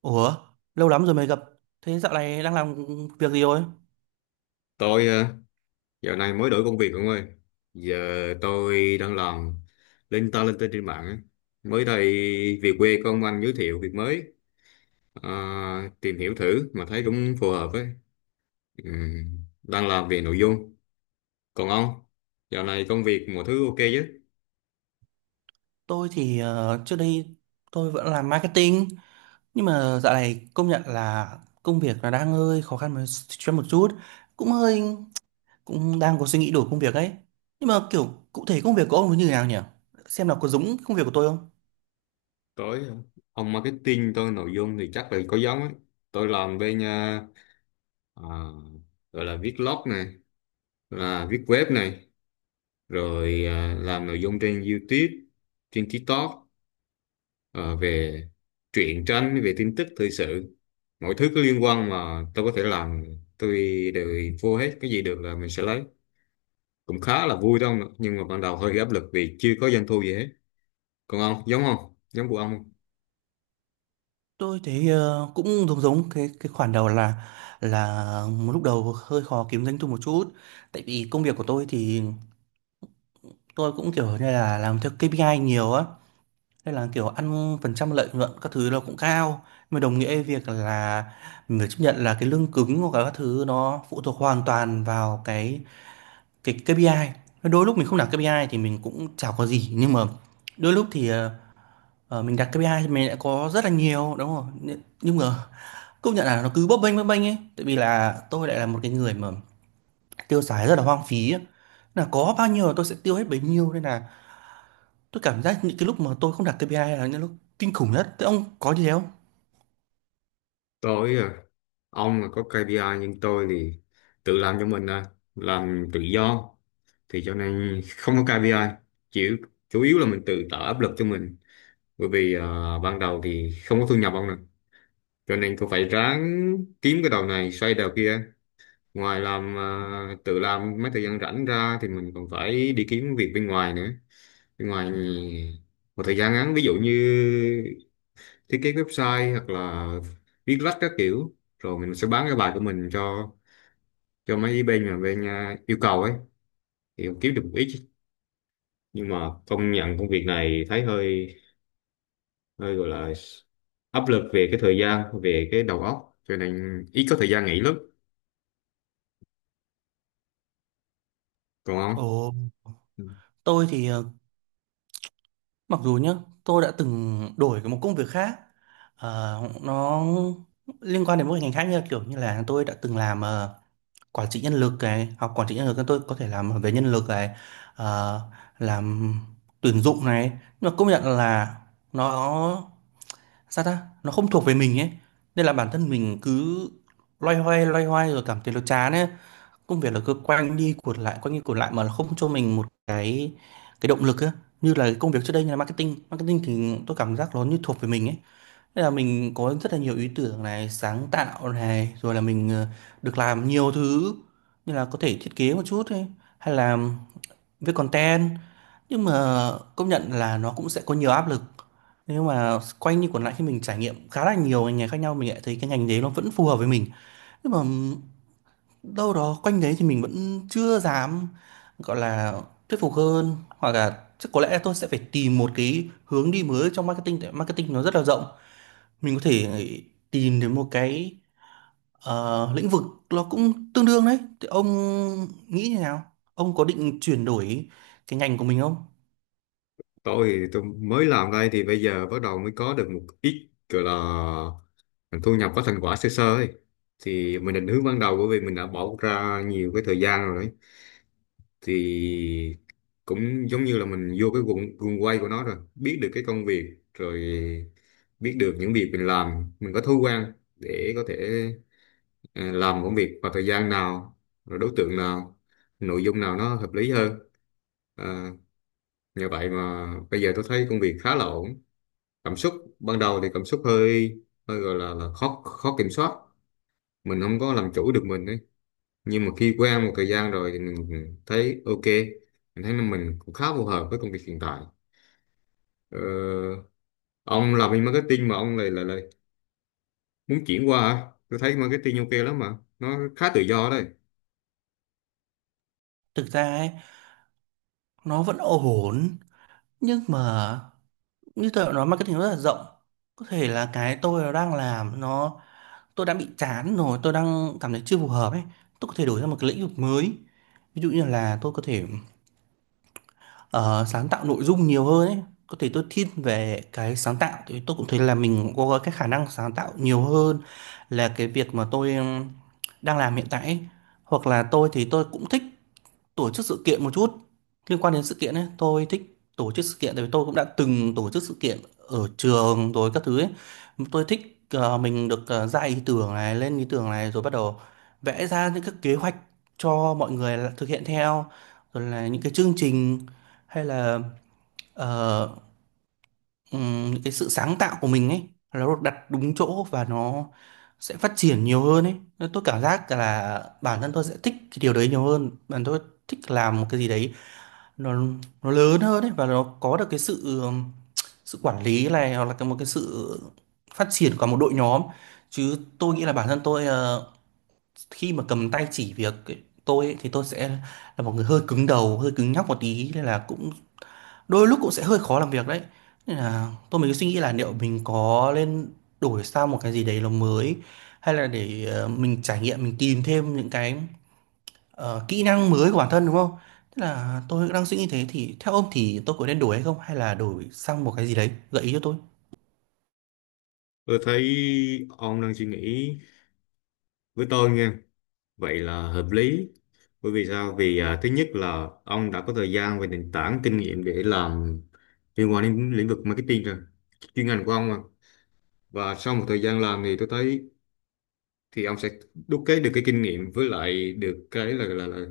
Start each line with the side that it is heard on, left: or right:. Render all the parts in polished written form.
right: Ủa, lâu lắm rồi mới gặp. Thế dạo này đang làm việc gì rồi?
left: Tôi dạo này mới đổi công việc ông ơi. Giờ tôi đang làm lên tên trên mạng á. Mới đây về quê có ông anh giới thiệu việc mới. Ờ, Tìm hiểu thử mà thấy cũng phù hợp ấy. Đang làm về nội dung. Còn ông, dạo này công việc mọi thứ ok chứ?
right: Tôi thì trước đây tôi vẫn làm marketing, nhưng mà dạo này công nhận là công việc nó đang hơi khó khăn cho một chút, cũng hơi cũng đang có suy nghĩ đổi công việc ấy. Nhưng mà kiểu cụ thể công việc của ông nó như thế nào nhỉ? Xem nào có giống công việc của tôi không?
left: Tôi hả? Ông marketing tôi nội dung thì chắc là có giống ấy. Tôi làm bên à, gọi là viết blog này, là viết web này, rồi làm nội dung trên YouTube, trên TikTok, ờ, về truyện tranh, về tin tức thời sự, mọi thứ có liên quan mà tôi có thể làm tôi đều vô hết, cái gì được là mình sẽ lấy. Cũng khá là vui đâu, nhưng mà ban đầu hơi áp lực vì chưa có doanh thu gì hết. Còn ông, giống không giống của ông không?
right: Tôi thấy cũng giống giống cái khoản đầu là là lúc đầu hơi khó kiếm doanh thu một chút, tại vì công việc của tôi thì tôi cũng kiểu như là làm theo KPI nhiều á. Nên là kiểu ăn phần trăm lợi nhuận các thứ nó cũng cao, nhưng mà đồng nghĩa với việc là mình phải chấp nhận là cái lương cứng hoặc là các thứ nó phụ thuộc hoàn toàn vào cái KPI. Đôi lúc mình không đặt KPI thì mình cũng chả có gì, nhưng mà đôi lúc thì mình đặt KPI thì mình lại có rất là nhiều đúng không, nhưng mà công nhận là nó cứ bấp bênh ấy, tại vì là tôi lại là một cái người mà tiêu xài rất là hoang phí ấy. Là có bao nhiêu là tôi sẽ tiêu hết bấy nhiêu, nên là tôi cảm giác những cái lúc mà tôi không đặt KPI là những lúc kinh khủng nhất. Thế ông có như thế không?
left: Tôi, ông là có KPI nhưng tôi thì tự làm cho mình, làm tự do, thì cho nên không có KPI, chỉ chủ yếu là mình tự tạo áp lực cho mình. Bởi vì ban đầu thì không có thu nhập ông nè, cho nên cô phải ráng kiếm cái đầu này xoay đầu kia. Ngoài làm tự làm mấy thời gian rảnh ra thì mình còn phải đi kiếm việc bên ngoài nữa, bên ngoài một thời gian ngắn, ví dụ như thiết kế website hoặc là viết lách các kiểu rồi mình sẽ bán cái bài của mình cho mấy bên mà bên yêu cầu ấy, thì cũng kiếm được một ít. Nhưng mà công nhận công việc này thấy hơi hơi gọi là áp lực về cái thời gian, về cái đầu óc, cho nên ít có thời gian nghỉ lắm. Còn
right: Ồ,
left: không,
right: tôi thì mặc dù nhá, tôi đã từng đổi một công việc khác, ờ, nó liên quan đến một ngành khác, như là kiểu như là tôi đã từng làm quản trị nhân lực này, học quản trị nhân lực nên tôi có thể làm về nhân lực này, ờ, làm tuyển dụng này, nhưng mà công nhận là nó sao ta, nó không thuộc về mình ấy, nên là bản thân mình cứ loay hoay rồi cảm thấy nó chán ấy, công việc là cứ quanh đi quẩn lại quanh đi quẩn lại mà không cho mình một cái động lực á, như là cái công việc trước đây như là marketing marketing thì tôi cảm giác nó như thuộc về mình ấy, nên là mình có rất là nhiều ý tưởng này, sáng tạo này, rồi là mình được làm nhiều thứ, như là có thể thiết kế một chút ấy, hay là viết content. Nhưng mà công nhận là nó cũng sẽ có nhiều áp lực, nhưng mà quanh đi quẩn lại khi mình trải nghiệm khá là nhiều ngành nghề khác nhau, mình lại thấy cái ngành đấy nó vẫn phù hợp với mình. Nhưng mà đâu đó quanh đấy thì mình vẫn chưa dám, gọi là, thuyết phục hơn, hoặc là chắc có lẽ tôi sẽ phải tìm một cái hướng đi mới trong marketing, tại marketing nó rất là rộng, mình có thể tìm đến một cái, lĩnh vực nó cũng tương đương đấy. Thì ông nghĩ như nào, ông có định chuyển đổi cái ngành của mình không?
left: tôi thì tôi mới làm đây thì bây giờ bắt đầu mới có được một ít gọi là thu nhập, có thành quả sơ sơ ấy. Thì mình định hướng ban đầu, bởi vì mình đã bỏ ra nhiều cái thời gian rồi ấy. Thì cũng giống như là mình vô cái guồng guồng quay của nó rồi, biết được cái công việc, rồi biết được những việc mình làm, mình có thói quen để có thể ờ, làm công việc vào thời gian nào, rồi đối tượng nào, nội dung nào nó hợp lý hơn. Ờ, Nhờ vậy mà bây giờ tôi thấy công việc khá là ổn. Cảm xúc ban đầu thì cảm xúc hơi hơi gọi là khó, kiểm soát, mình không có làm chủ được mình ấy. Nhưng mà khi quen một thời gian rồi thì mình thấy ok, mình thấy là mình cũng khá phù hợp với công việc hiện tại. ờ, ông làm bên marketing mà ông lại lại lại muốn chuyển qua hả? Tôi thấy marketing ok lắm mà, nó khá tự do đấy.
right: Thực ra ấy, nó vẫn ổn, nhưng mà như tôi đã nói, marketing nó rất là rộng, có thể là cái tôi đang làm nó, tôi đã bị chán rồi, tôi đang cảm thấy chưa phù hợp ấy. Tôi có thể đổi ra một cái lĩnh vực mới, ví dụ như là tôi có thể ờ, sáng tạo nội dung nhiều hơn ấy. Có thể tôi thiên về cái sáng tạo, thì tôi cũng thấy là mình có cái khả năng sáng tạo nhiều hơn là cái việc mà tôi đang làm hiện tại ấy. Hoặc là tôi thì tôi cũng thích tổ chức sự kiện một chút, liên quan đến sự kiện ấy tôi thích. Tổ chức sự kiện, tại vì tôi cũng đã từng tổ chức sự kiện ở trường rồi các thứ ấy. Tôi thích mình được ra ý tưởng này, lên ý tưởng này, rồi bắt đầu vẽ ra những cái kế hoạch cho mọi người thực hiện theo, rồi là những cái chương trình, hay là ờ, những cái sự sáng tạo của mình ấy, nó được đặt đúng chỗ và nó sẽ phát triển nhiều hơn ấy. Nên tôi cảm giác là bản thân tôi sẽ thích cái điều đấy nhiều hơn. Bản thân tôi thích làm một cái gì đấy nó nó lớn hơn ấy, và nó có được cái sự sự quản lý này, hoặc là một cái sự phát triển của một đội nhóm, chứ tôi nghĩ là bản thân tôi khi mà cầm tay chỉ việc ấy, tôi ấy, thì tôi sẽ là một người hơi cứng đầu, hơi cứng nhắc một tí, nên là cũng đôi lúc cũng sẽ hơi khó làm việc đấy. Nên là tôi mới suy nghĩ là liệu mình có nên đổi sang một cái gì đấy nó mới, hay là để mình trải nghiệm, mình tìm thêm những cái kỹ năng mới của bản thân, đúng không? Tức là tôi đang suy nghĩ thế, thì theo ông thì tôi có nên đổi hay không, hay là đổi sang một cái gì đấy, gợi ý cho tôi.
left: Tôi thấy ông đang suy nghĩ, với tôi nghe vậy là hợp lý. Bởi vì sao? Vì thứ nhất là ông đã có thời gian và nền tảng kinh nghiệm để làm liên quan đến lĩnh vực marketing rồi. Chuyên ngành của ông mà. Và sau một thời gian làm thì tôi thấy thì ông sẽ đúc kết được cái kinh nghiệm, với lại được cái là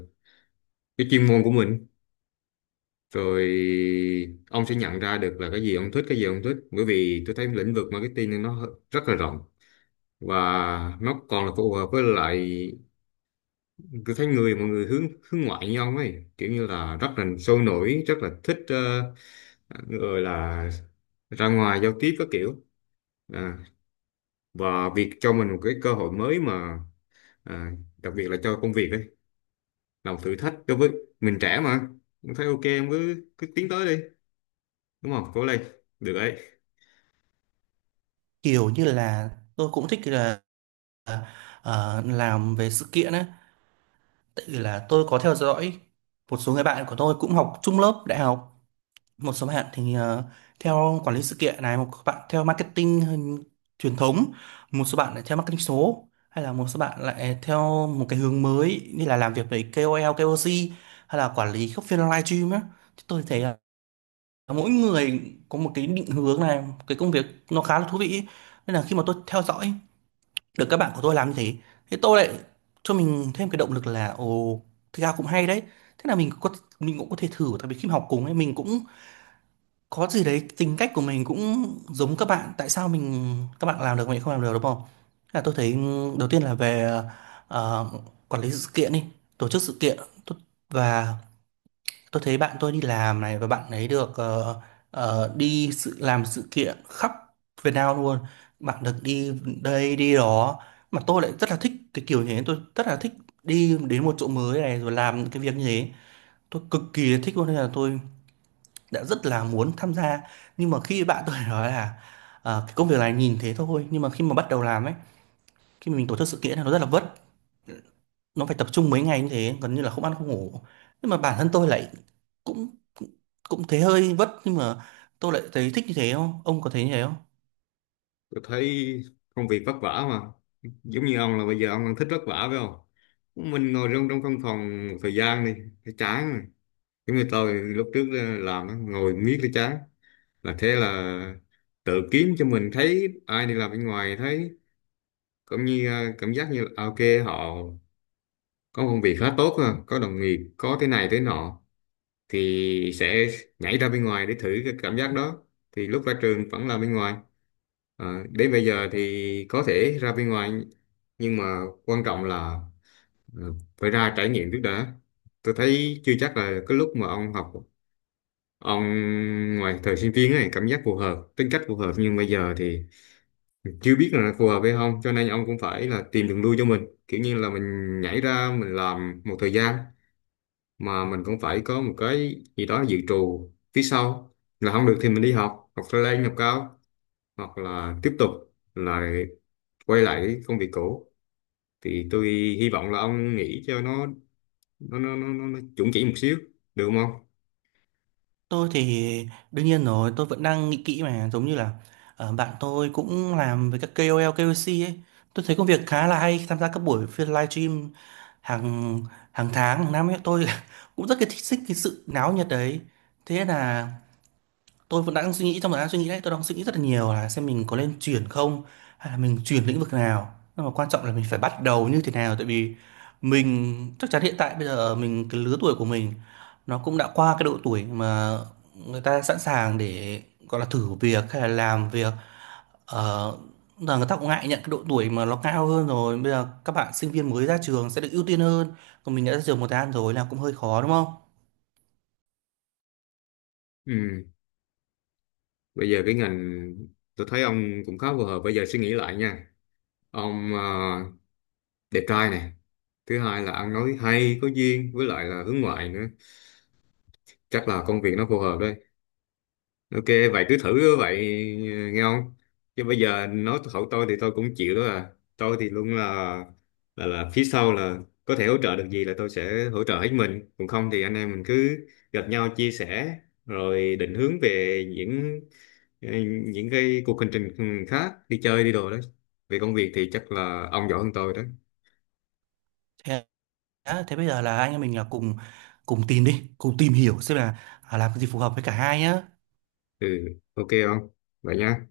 left: cái chuyên môn của mình. Rồi ông sẽ nhận ra được là cái gì ông thích, cái gì ông thích. Bởi vì tôi thấy lĩnh vực marketing nó rất là rộng, và nó còn là phù hợp với lại, tôi thấy mọi người hướng hướng ngoại nhau ấy, kiểu như là rất là sôi nổi, rất là thích, người là ra ngoài giao tiếp các kiểu. à, và việc cho mình một cái cơ hội mới mà, à, đặc biệt là cho công việc ấy, là một thử thách đối với mình, trẻ mà. Tôi thấy ok, em cứ cứ tiến tới đi, đúng không? Cố lên, được đấy.
right: Kiểu như là tôi cũng thích là ờ, làm về sự kiện ấy, tại vì là tôi có theo dõi một số người bạn của tôi cũng học chung lớp đại học. Một số bạn thì theo quản lý sự kiện này, một bạn theo marketing truyền thống, một số bạn lại theo marketing số, hay là một số bạn lại theo một cái hướng mới như là làm việc với KOL, KOC, hay là quản lý các phiên live stream á. Thì tôi thấy là mỗi người có một cái định hướng này, một cái công việc nó khá là thú vị ý. Nên là khi mà tôi theo dõi được các bạn của tôi làm như thế, thì tôi lại cho mình thêm cái động lực là ồ, thực ra cũng hay đấy. Thế là mình cũng có thể thử, tại vì khi mà học cùng ấy mình cũng có gì đấy tính cách của mình cũng giống các bạn, tại sao các bạn làm được mình không làm được, đúng không? Là tôi thấy đầu tiên là về ờ, quản lý sự kiện đi, tổ chức sự kiện. Tôi- và tôi thấy bạn tôi đi làm này, và bạn ấy được đi sự làm sự kiện khắp Việt Nam luôn, bạn được đi đây đi đó, mà tôi lại rất là thích cái kiểu như thế. Tôi rất là thích đi đến một chỗ mới này rồi làm những cái việc như thế, tôi cực kỳ thích luôn, nên là tôi đã rất là muốn tham gia. Nhưng mà khi bạn tôi nói là cái công việc này nhìn thế thôi, nhưng mà khi mà bắt đầu làm ấy, khi mà mình tổ chức sự kiện là nó rất là vất, nó phải tập trung mấy ngày như thế, gần như là không ăn không ngủ. Nhưng mà bản thân tôi lại cũng cũng thấy hơi vất, nhưng mà tôi lại thấy thích như thế. Không, ông có thấy như thế không?
left: Tôi thấy công việc vất vả mà, giống như ông là bây giờ ông đang thích vất vả phải không? Mình ngồi trong trong căn phòng một thời gian đi, thấy chán rồi. Giống như tôi lúc trước làm á, ngồi miết cái chán, là thế là tự kiếm cho mình, thấy ai đi làm bên ngoài thấy cũng như cảm giác như là, ok họ có công việc khá tốt ha, có đồng nghiệp, có thế này thế nọ, thì sẽ nhảy ra bên ngoài để thử cái cảm giác đó. Thì lúc ra trường vẫn làm bên ngoài. Đến bây giờ thì có thể ra bên ngoài, nhưng mà quan trọng là phải ra trải nghiệm trước đã. Tôi thấy chưa chắc là cái lúc mà ông học ông ngoài thời sinh viên này cảm giác phù hợp, tính cách phù hợp, nhưng bây giờ thì chưa biết là phù hợp hay không, cho nên ông cũng phải là tìm đường lui cho mình. Kiểu như là mình nhảy ra mình làm một thời gian mà mình cũng phải có một cái gì đó dự trù phía sau. Là không được thì mình đi học, hoặc lên học cao, hoặc là tiếp tục là quay lại cái công việc cũ. Thì tôi hy vọng là ông nghĩ cho nó chuẩn chỉ một xíu, được không ông?
right: Tôi thì đương nhiên rồi, tôi vẫn đang nghĩ kỹ mà, giống như là bạn tôi cũng làm với các KOL, KOC ấy, tôi thấy công việc khá là hay, tham gia các buổi phiên livestream hàng hàng tháng hàng năm ấy. Tôi cũng rất cái thích thích cái sự náo nhiệt đấy. Thế là tôi vẫn đang suy nghĩ, trong thời gian suy nghĩ đấy tôi đang suy nghĩ rất là nhiều là xem mình có nên chuyển không, hay là mình chuyển lĩnh vực nào, nhưng mà quan trọng là mình phải bắt đầu như thế nào. Tại vì mình chắc chắn hiện tại bây giờ mình, cái lứa tuổi của mình nó cũng đã qua cái độ tuổi mà người ta sẵn sàng để, gọi là, thử việc hay là làm việc, ờ, là người ta cũng ngại nhận cái độ tuổi mà nó cao hơn rồi, bây giờ các bạn sinh viên mới ra trường sẽ được ưu tiên hơn, còn mình đã ra trường một thời gian rồi là cũng hơi khó, đúng không?
left: Ừ. Bây giờ cái ngành tôi thấy ông cũng khá phù hợp. Bây giờ suy nghĩ lại nha. Ông đẹp trai này, thứ hai là ăn nói hay, có duyên, với lại là hướng ngoại nữa. Chắc là công việc nó phù hợp đấy. Ok, vậy cứ thử vậy, nghe không? Chứ bây giờ nói thật tôi thì tôi cũng chịu đó à. Tôi thì luôn là phía sau là, có thể hỗ trợ được gì là tôi sẽ hỗ trợ hết mình. Còn không thì anh em mình cứ gặp nhau chia sẻ, rồi định hướng về ờ, những cái cuộc hành trình khác, đi chơi đi đồ đó. Về công việc thì chắc là ông giỏi hơn tôi đó.
right: Đã, thế bây giờ là anh em mình là cùng cùng tìm đi, cùng tìm hiểu xem là à, làm cái gì phù hợp với cả hai nhá.
left: Ừ, ok không? Vậy nha.